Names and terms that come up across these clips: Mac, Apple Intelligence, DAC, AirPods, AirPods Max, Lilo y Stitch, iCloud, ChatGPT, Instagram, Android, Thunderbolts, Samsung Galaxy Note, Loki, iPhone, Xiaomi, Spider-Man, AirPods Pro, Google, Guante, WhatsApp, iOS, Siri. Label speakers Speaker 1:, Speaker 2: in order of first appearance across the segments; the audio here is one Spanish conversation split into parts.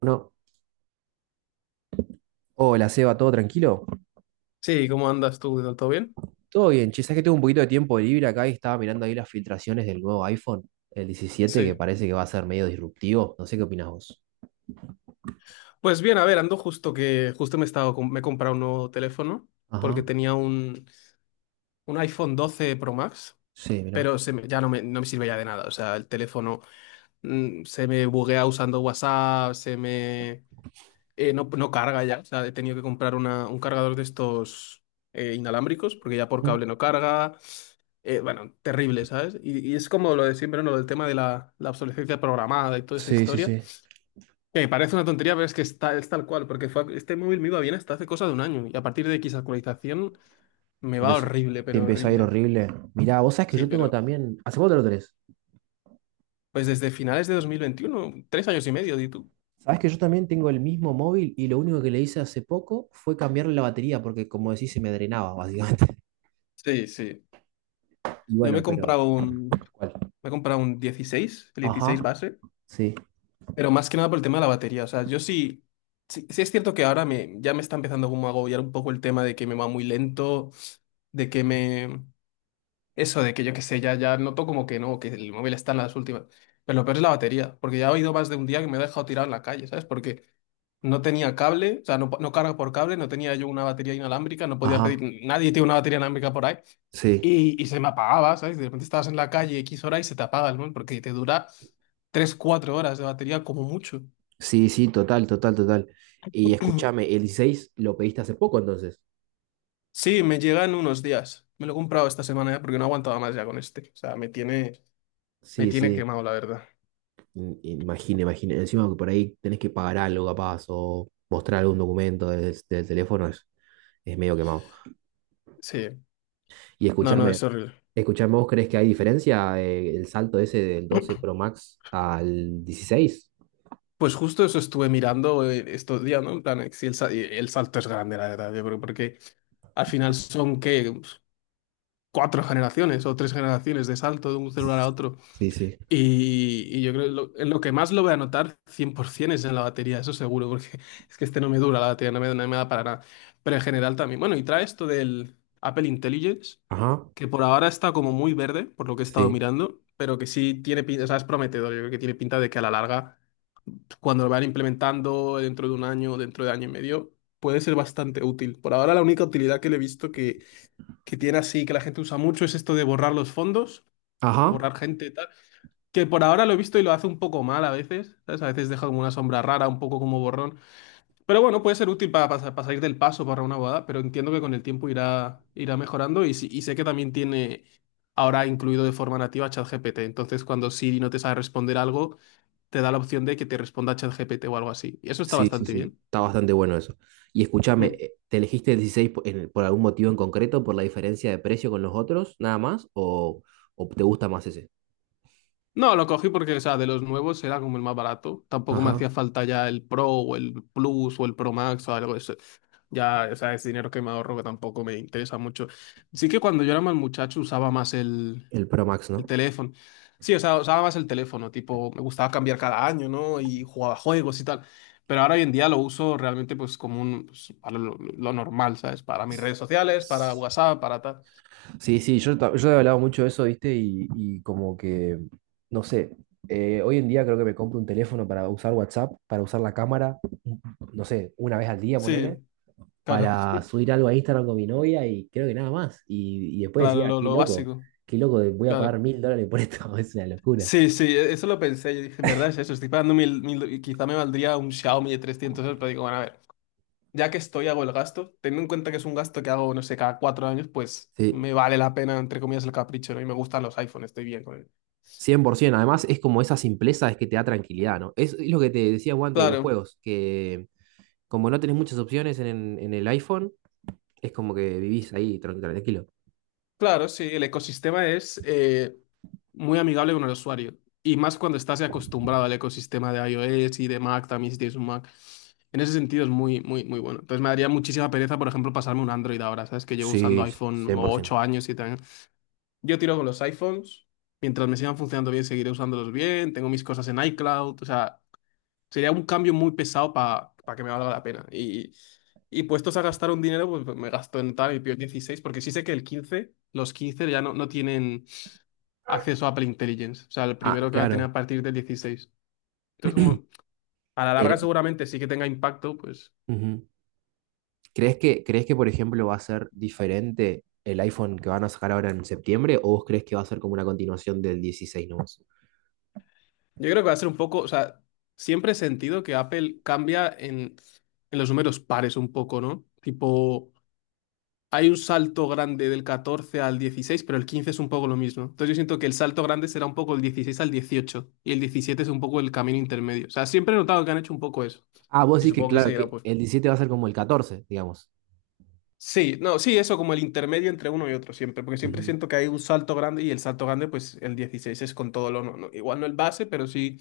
Speaker 1: Bueno, hola Seba, ¿todo tranquilo?
Speaker 2: Sí, ¿cómo andas tú? ¿Todo bien?
Speaker 1: Todo bien, che, sabes que tengo un poquito de tiempo libre acá y estaba mirando ahí las filtraciones del nuevo iPhone, el 17 que
Speaker 2: Sí.
Speaker 1: parece que va a ser medio disruptivo. No sé qué opinás vos.
Speaker 2: Pues bien, a ver, ando justo que justo me he estado me he comprado un nuevo teléfono porque
Speaker 1: Ajá,
Speaker 2: tenía un iPhone 12 Pro Max,
Speaker 1: sí, mirá.
Speaker 2: pero ya no me sirve ya de nada. O sea, el teléfono se me buguea usando WhatsApp, se me no, no carga ya. O sea, he tenido que comprar un cargador de estos inalámbricos porque ya por
Speaker 1: ¿Mm?
Speaker 2: cable no carga. Bueno, terrible, ¿sabes? Y es como lo de siempre, ¿no? Lo del tema de la obsolescencia programada y toda esa
Speaker 1: Sí, sí,
Speaker 2: historia.
Speaker 1: sí.
Speaker 2: Que parece una tontería, pero es que está, es tal cual, porque este móvil me iba bien hasta hace cosa de un año y a partir de X actualización me
Speaker 1: ¿Te
Speaker 2: va
Speaker 1: empezó,
Speaker 2: horrible,
Speaker 1: te
Speaker 2: pero
Speaker 1: empezó a ir
Speaker 2: horrible.
Speaker 1: horrible? Mirá, vos sabés que
Speaker 2: Sí,
Speaker 1: yo tengo
Speaker 2: pero
Speaker 1: también. ¿Hace cuánto lo tenés?
Speaker 2: pues desde finales de 2021, 3 años y medio, di tú.
Speaker 1: Sabés que yo también tengo el mismo móvil y lo único que le hice hace poco fue cambiarle la batería porque, como decís, se me drenaba, básicamente.
Speaker 2: Sí, sí.
Speaker 1: Y
Speaker 2: Yo
Speaker 1: bueno, pero. ¿Cuál?
Speaker 2: me he comprado un 16, el
Speaker 1: Ajá,
Speaker 2: 16 base,
Speaker 1: sí,
Speaker 2: pero más que nada por el tema de la batería. O sea, yo sí, sí, sí es cierto que ahora ya me está empezando como a agobiar un poco el tema de que me va muy lento, de que me, eso de que yo qué sé, ya, ya noto como que no, que el móvil está en las últimas. Pero lo peor es la batería, porque ya he oído más de un día que me he dejado tirado en la calle, ¿sabes? Porque no tenía cable, o sea, no, no carga por cable, no tenía yo una batería inalámbrica, no podía
Speaker 1: ajá,
Speaker 2: pedir, nadie tiene una batería inalámbrica por ahí,
Speaker 1: sí.
Speaker 2: y se me apagaba, ¿sabes? De repente estabas en la calle X hora y se te apaga el móvil, porque te dura tres cuatro horas de batería como mucho.
Speaker 1: Sí, sí, total, total, total. Y escúchame, el 16 lo pediste hace poco entonces.
Speaker 2: Sí, me llega en unos días. Me lo he comprado esta semana ya porque no aguantaba más ya con este. O sea, me
Speaker 1: Sí,
Speaker 2: tiene
Speaker 1: sí.
Speaker 2: quemado, la verdad.
Speaker 1: Imagine, imagine. Encima que por ahí tenés que pagar algo capaz o mostrar algún documento desde el teléfono es medio quemado.
Speaker 2: Sí,
Speaker 1: Y
Speaker 2: no, no,
Speaker 1: escúchame,
Speaker 2: es horrible.
Speaker 1: escúchame, ¿vos crees que hay diferencia el salto ese del 12 Pro Max al dieciséis?
Speaker 2: Pues justo eso estuve mirando estos días, ¿no? En plan, si el, sa- el salto es grande, la verdad, yo creo, porque al final son, ¿qué? Pues, cuatro generaciones o tres generaciones de salto de un celular a otro.
Speaker 1: Sí, sí.
Speaker 2: Y yo creo que en lo que más lo voy a notar 100% es en la batería, eso seguro, porque es que este no me dura la batería, no me da para nada. Pero en general también. Bueno, y trae esto del Apple Intelligence,
Speaker 1: Ajá,
Speaker 2: que por ahora está como muy verde, por lo que he estado
Speaker 1: sí.
Speaker 2: mirando, pero que sí tiene pinta, o sea, es prometedor, yo creo que tiene pinta de que a la larga, cuando lo van implementando, dentro de un año, dentro de año y medio, puede ser bastante útil. Por ahora la única utilidad que le he visto que tiene así, que la gente usa mucho, es esto de borrar los fondos,
Speaker 1: Ajá.
Speaker 2: borrar gente y tal, que por ahora lo he visto y lo hace un poco mal a veces, ¿sabes? A veces deja como una sombra rara, un poco como borrón. Pero bueno, puede ser útil para, para salir del paso para una boda, pero entiendo que con el tiempo irá mejorando y sé que también tiene. Ahora incluido de forma nativa ChatGPT. Entonces, cuando Siri no te sabe responder algo, te da la opción de que te responda ChatGPT o algo así. Y eso está
Speaker 1: Sí, sí,
Speaker 2: bastante
Speaker 1: sí.
Speaker 2: bien.
Speaker 1: Está bastante bueno eso. Y escúchame,
Speaker 2: Mm.
Speaker 1: ¿te elegiste el 16 por algún motivo en concreto, por la diferencia de precio con los otros, nada más? O te gusta más ese?
Speaker 2: No, lo cogí porque, o sea, de los nuevos era como el más barato. Tampoco me
Speaker 1: Ajá,
Speaker 2: hacía falta ya el Pro o el Plus o el Pro Max o algo de eso. Ya, o sea, es dinero que me ahorro que tampoco me interesa mucho. Sí que cuando yo era más muchacho usaba más
Speaker 1: el Pro Max,
Speaker 2: el
Speaker 1: ¿no?
Speaker 2: teléfono. Sí, o sea, usaba más el teléfono, tipo, me gustaba cambiar cada año, ¿no? Y jugaba juegos y tal. Pero ahora hoy en día lo uso realmente pues como un, pues, para lo normal, ¿sabes? Para mis redes sociales, para WhatsApp, para tal.
Speaker 1: Sí, sí, yo he hablado mucho de eso, ¿viste? Y como que, no sé, hoy en día creo que me compro un teléfono para usar WhatsApp, para usar la cámara, no sé, una vez al día,
Speaker 2: Sí.
Speaker 1: ponele.
Speaker 2: Claro,
Speaker 1: Para subir algo a Instagram con mi novia y creo que nada más. Y después
Speaker 2: claro,
Speaker 1: decía,
Speaker 2: lo básico,
Speaker 1: qué loco, voy a pagar
Speaker 2: claro.
Speaker 1: $1000 por esto, es una locura.
Speaker 2: Sí, sí, eso lo pensé, yo dije, en verdad es eso, estoy pagando mil, mil, y quizá me valdría un Xiaomi de 300 euros, pero digo, bueno, a ver, ya que estoy, hago el gasto, teniendo en cuenta que es un gasto que hago, no sé, cada 4 años, pues
Speaker 1: Sí,
Speaker 2: me vale la pena, entre comillas, el capricho, ¿no? Y me gustan los iPhones, estoy bien con él.
Speaker 1: 100%. Además, es como esa simpleza es que te da tranquilidad, ¿no? Es lo que te decía Guante de los
Speaker 2: Claro,
Speaker 1: juegos, que como no tenés muchas opciones en el iPhone, es como que vivís ahí tranquilo.
Speaker 2: Claro, sí, el ecosistema es muy amigable con el usuario y más cuando estás acostumbrado al ecosistema de iOS y de Mac, también si tienes un Mac. En ese sentido es muy, muy, muy bueno. Entonces me daría muchísima pereza, por ejemplo, pasarme un Android ahora, ¿sabes? Que llevo usando
Speaker 1: Sí,
Speaker 2: iPhone
Speaker 1: 100%.
Speaker 2: 8 años, 7 años. Yo tiro con los iPhones, mientras me sigan funcionando bien, seguiré usándolos bien, tengo mis cosas en iCloud. O sea, sería un cambio muy pesado para que me valga la pena. Y puestos a gastar un dinero, pues me gasto en tal y pido el 16, porque sí sé que el 15 los 15 ya no, no tienen acceso a Apple Intelligence. O sea, el
Speaker 1: Ah,
Speaker 2: primero que va a tener
Speaker 1: claro.
Speaker 2: a partir del 16. Entonces, como a la larga
Speaker 1: Quere-
Speaker 2: seguramente sí que tenga impacto, pues
Speaker 1: Ujú. ¿Crees que, por ejemplo, va a ser diferente el iPhone que van a sacar ahora en septiembre o vos crees que va a ser como una continuación del dieciséis nomás?
Speaker 2: yo creo que va a ser un poco, o sea, siempre he sentido que Apple cambia en los números pares un poco, ¿no? Tipo, hay un salto grande del 14 al 16, pero el 15 es un poco lo mismo. Entonces yo siento que el salto grande será un poco el 16 al 18 y el 17 es un poco el camino intermedio. O sea, siempre he notado que han hecho un poco eso.
Speaker 1: Ah, vos
Speaker 2: Y
Speaker 1: decís que,
Speaker 2: supongo que
Speaker 1: claro,
Speaker 2: seguirá
Speaker 1: que
Speaker 2: pues.
Speaker 1: el 17 va a ser como el catorce digamos.
Speaker 2: Sí, no, sí, eso como el intermedio entre uno y otro siempre, porque siempre
Speaker 1: Ujú.
Speaker 2: siento que hay un salto grande y el salto grande pues el 16 es con todo lo no, igual no el base, pero sí,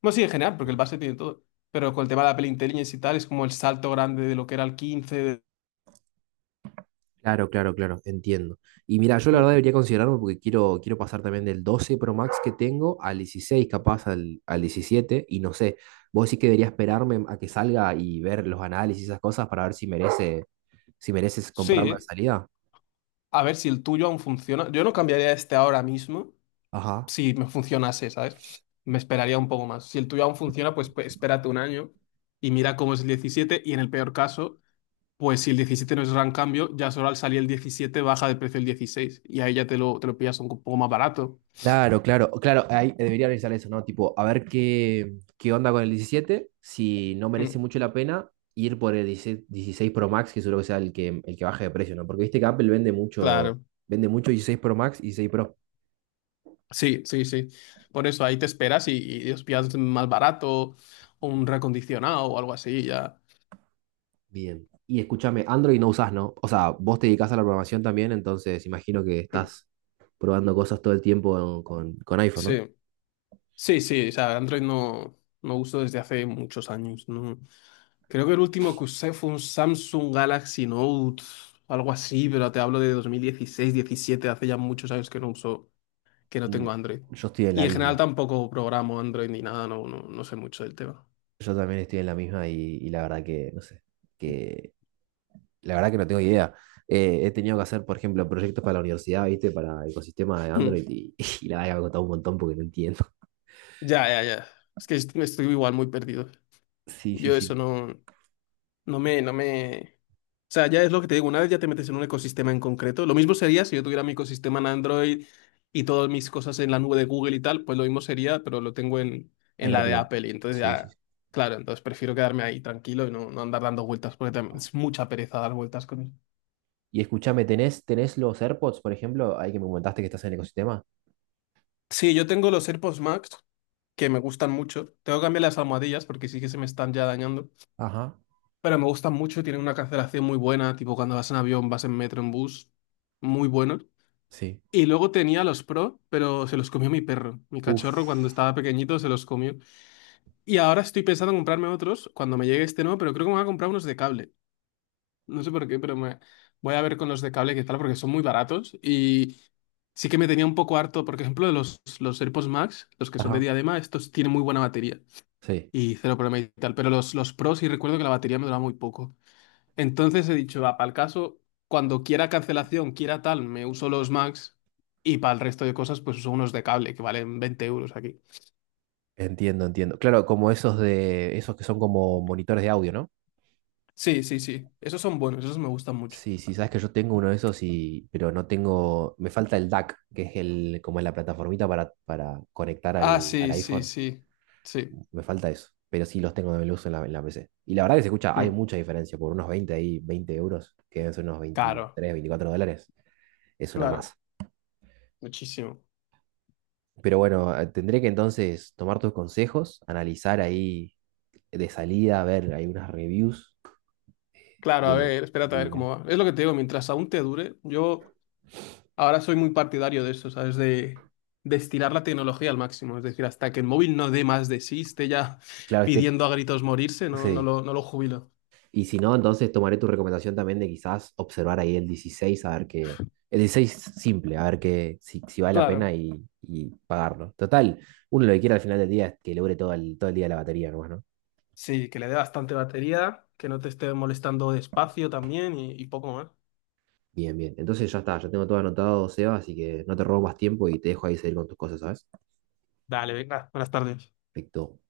Speaker 2: no sí en general, porque el base tiene todo, pero con el tema de la peli Intelligence y tal es como el salto grande de lo que era el 15 .
Speaker 1: Claro, claro, claro, entiendo. Y mira, yo la verdad
Speaker 2: Mm.
Speaker 1: debería considerarlo porque quiero, quiero pasar también del 12 Pro Max que tengo al 16 capaz al, al 17 y no sé, vos sí que debería esperarme a que salga y ver los análisis y esas cosas para ver si merece, si mereces comprarlo de
Speaker 2: Sí.
Speaker 1: salida.
Speaker 2: A ver si el tuyo aún funciona. Yo no cambiaría este ahora mismo
Speaker 1: Ajá.
Speaker 2: si me funcionase, ¿sabes? Me esperaría un poco más. Si el tuyo aún funciona, pues espérate un año y mira cómo es el 17. Y en el peor caso, pues si el 17 no es gran cambio, ya solo al salir el 17 baja de precio el 16 y ahí ya te lo pillas un poco más barato.
Speaker 1: Claro, claro, claro, ahí debería analizar eso, ¿no? Tipo, a ver qué, qué onda con el 17. Si no merece
Speaker 2: Mm,
Speaker 1: mucho la pena ir por el 16 16 Pro Max, que seguro que sea el que baje de precio, ¿no? Porque viste que Apple
Speaker 2: claro,
Speaker 1: vende mucho dieciséis Pro Max y 16 Pro.
Speaker 2: sí, sí, sí. Por eso ahí te esperas y los pillas más barato o un recondicionado o algo así, ya.
Speaker 1: Bien. Y escúchame, Android no usás, ¿no? O sea, vos te dedicás a la programación también, entonces imagino que
Speaker 2: Mm,
Speaker 1: estás probando cosas todo el tiempo con iPhone, ¿no?
Speaker 2: sí. Sí, sí, o sea, Android no, no uso desde hace muchos años, ¿no? Creo que el último que usé fue un Samsung Galaxy Note, algo así, pero te hablo de 2016, 17, hace ya muchos años que no uso, que no
Speaker 1: Mm,
Speaker 2: tengo Android.
Speaker 1: yo estoy en
Speaker 2: Y
Speaker 1: la
Speaker 2: en general
Speaker 1: misma.
Speaker 2: tampoco programo Android ni nada, no, no, no sé mucho del tema.
Speaker 1: Yo también estoy en la misma y la verdad que, no sé, que la verdad que no tengo idea. He tenido que hacer, por ejemplo, proyectos para la universidad, ¿viste? Para el ecosistema de Android
Speaker 2: Hmm.
Speaker 1: y, y la verdad que me ha costado un montón porque no entiendo.
Speaker 2: Ya, ya, ya. Es que estoy igual muy perdido.
Speaker 1: Sí, sí,
Speaker 2: Yo eso
Speaker 1: sí.
Speaker 2: no, no me, no me, o sea, ya es lo que te digo, una vez ya te metes en un ecosistema en concreto, lo mismo sería si yo tuviera mi ecosistema en Android y todas mis cosas en la nube de Google y tal, pues lo mismo sería, pero lo tengo en
Speaker 1: En
Speaker 2: la de
Speaker 1: iCloud.
Speaker 2: Apple y entonces
Speaker 1: Sí, sí,
Speaker 2: ya,
Speaker 1: sí.
Speaker 2: claro, entonces prefiero quedarme ahí tranquilo y no, no andar dando vueltas porque también es mucha pereza dar vueltas con eso.
Speaker 1: Y escúchame, ¿tenés, tenés los AirPods, por ejemplo? Ahí que me comentaste que estás en el ecosistema.
Speaker 2: Sí, yo tengo los AirPods Max que me gustan mucho. Tengo que cambiar las almohadillas porque sí que se me están ya dañando,
Speaker 1: Ajá.
Speaker 2: pero me gustan mucho, tienen una cancelación muy buena, tipo cuando vas en avión, vas en metro, en bus, muy buenos.
Speaker 1: Sí.
Speaker 2: Y luego tenía los Pro, pero se los comió mi perro. Mi cachorro cuando
Speaker 1: Uf,
Speaker 2: estaba pequeñito se los comió. Y ahora estoy pensando en comprarme otros cuando me llegue este nuevo, pero creo que me voy a comprar unos de cable. No sé por qué, pero me voy a ver con los de cable qué tal, porque son muy baratos. Y sí que me tenía un poco harto, por ejemplo, de los AirPods Max, los que son de
Speaker 1: ajá.
Speaker 2: diadema, estos tienen muy buena batería
Speaker 1: Sí,
Speaker 2: y cero problema y tal. Pero los Pro sí recuerdo que la batería me duraba muy poco. Entonces he dicho, va, para el caso, cuando quiera cancelación, quiera tal, me uso los Max y para el resto de cosas, pues uso unos de cable que valen 20 euros aquí.
Speaker 1: entiendo, entiendo. Claro, como esos de, esos que son como monitores de audio, ¿no?
Speaker 2: Sí, sí, sí. Esos son buenos, esos me gustan mucho.
Speaker 1: Sí, sí, sí, sí. Sabes que yo tengo uno de esos y, pero no tengo, me falta el DAC, que es el, como es la plataformita para conectar
Speaker 2: Ah,
Speaker 1: al, al
Speaker 2: sí, sí,
Speaker 1: iPhone.
Speaker 2: sí. Sí.
Speaker 1: Me falta eso. Pero sí los tengo de luz en la PC. Y la verdad que se escucha, hay
Speaker 2: Mm,
Speaker 1: mucha diferencia. Por unos 20 ahí, 20 euros, que deben ser unos
Speaker 2: Claro,
Speaker 1: 23 24 dólares, es una masa.
Speaker 2: claro, muchísimo.
Speaker 1: Pero bueno, tendré que entonces tomar tus consejos, analizar ahí de salida, ver, hay unas reviews
Speaker 2: Claro, a
Speaker 1: de,
Speaker 2: ver, espérate a ver
Speaker 1: de-
Speaker 2: cómo va. Es lo que te digo, mientras aún te dure, yo ahora soy muy partidario de eso, ¿sabes? De estirar la tecnología al máximo. Es decir, hasta que el móvil no dé más de sí, esté ya
Speaker 1: claro, este,
Speaker 2: pidiendo a gritos morirse, no,
Speaker 1: sí,
Speaker 2: no lo jubilo.
Speaker 1: y si no, entonces tomaré tu recomendación también de quizás observar ahí el 16, a ver qué. El 16 simple, a ver qué, si, si vale la pena
Speaker 2: Claro,
Speaker 1: y pagarlo. Total, uno lo que quiere al final del día es que logre todo el día la batería nomás, ¿no?
Speaker 2: sí, que le dé bastante batería, que no te esté molestando despacio también y poco más.
Speaker 1: Bien, bien. Entonces ya está, ya tengo todo anotado, Seba, así que no te robo más tiempo y te dejo ahí seguir con tus cosas, ¿sabes?
Speaker 2: Dale, venga, buenas tardes.
Speaker 1: Perfecto.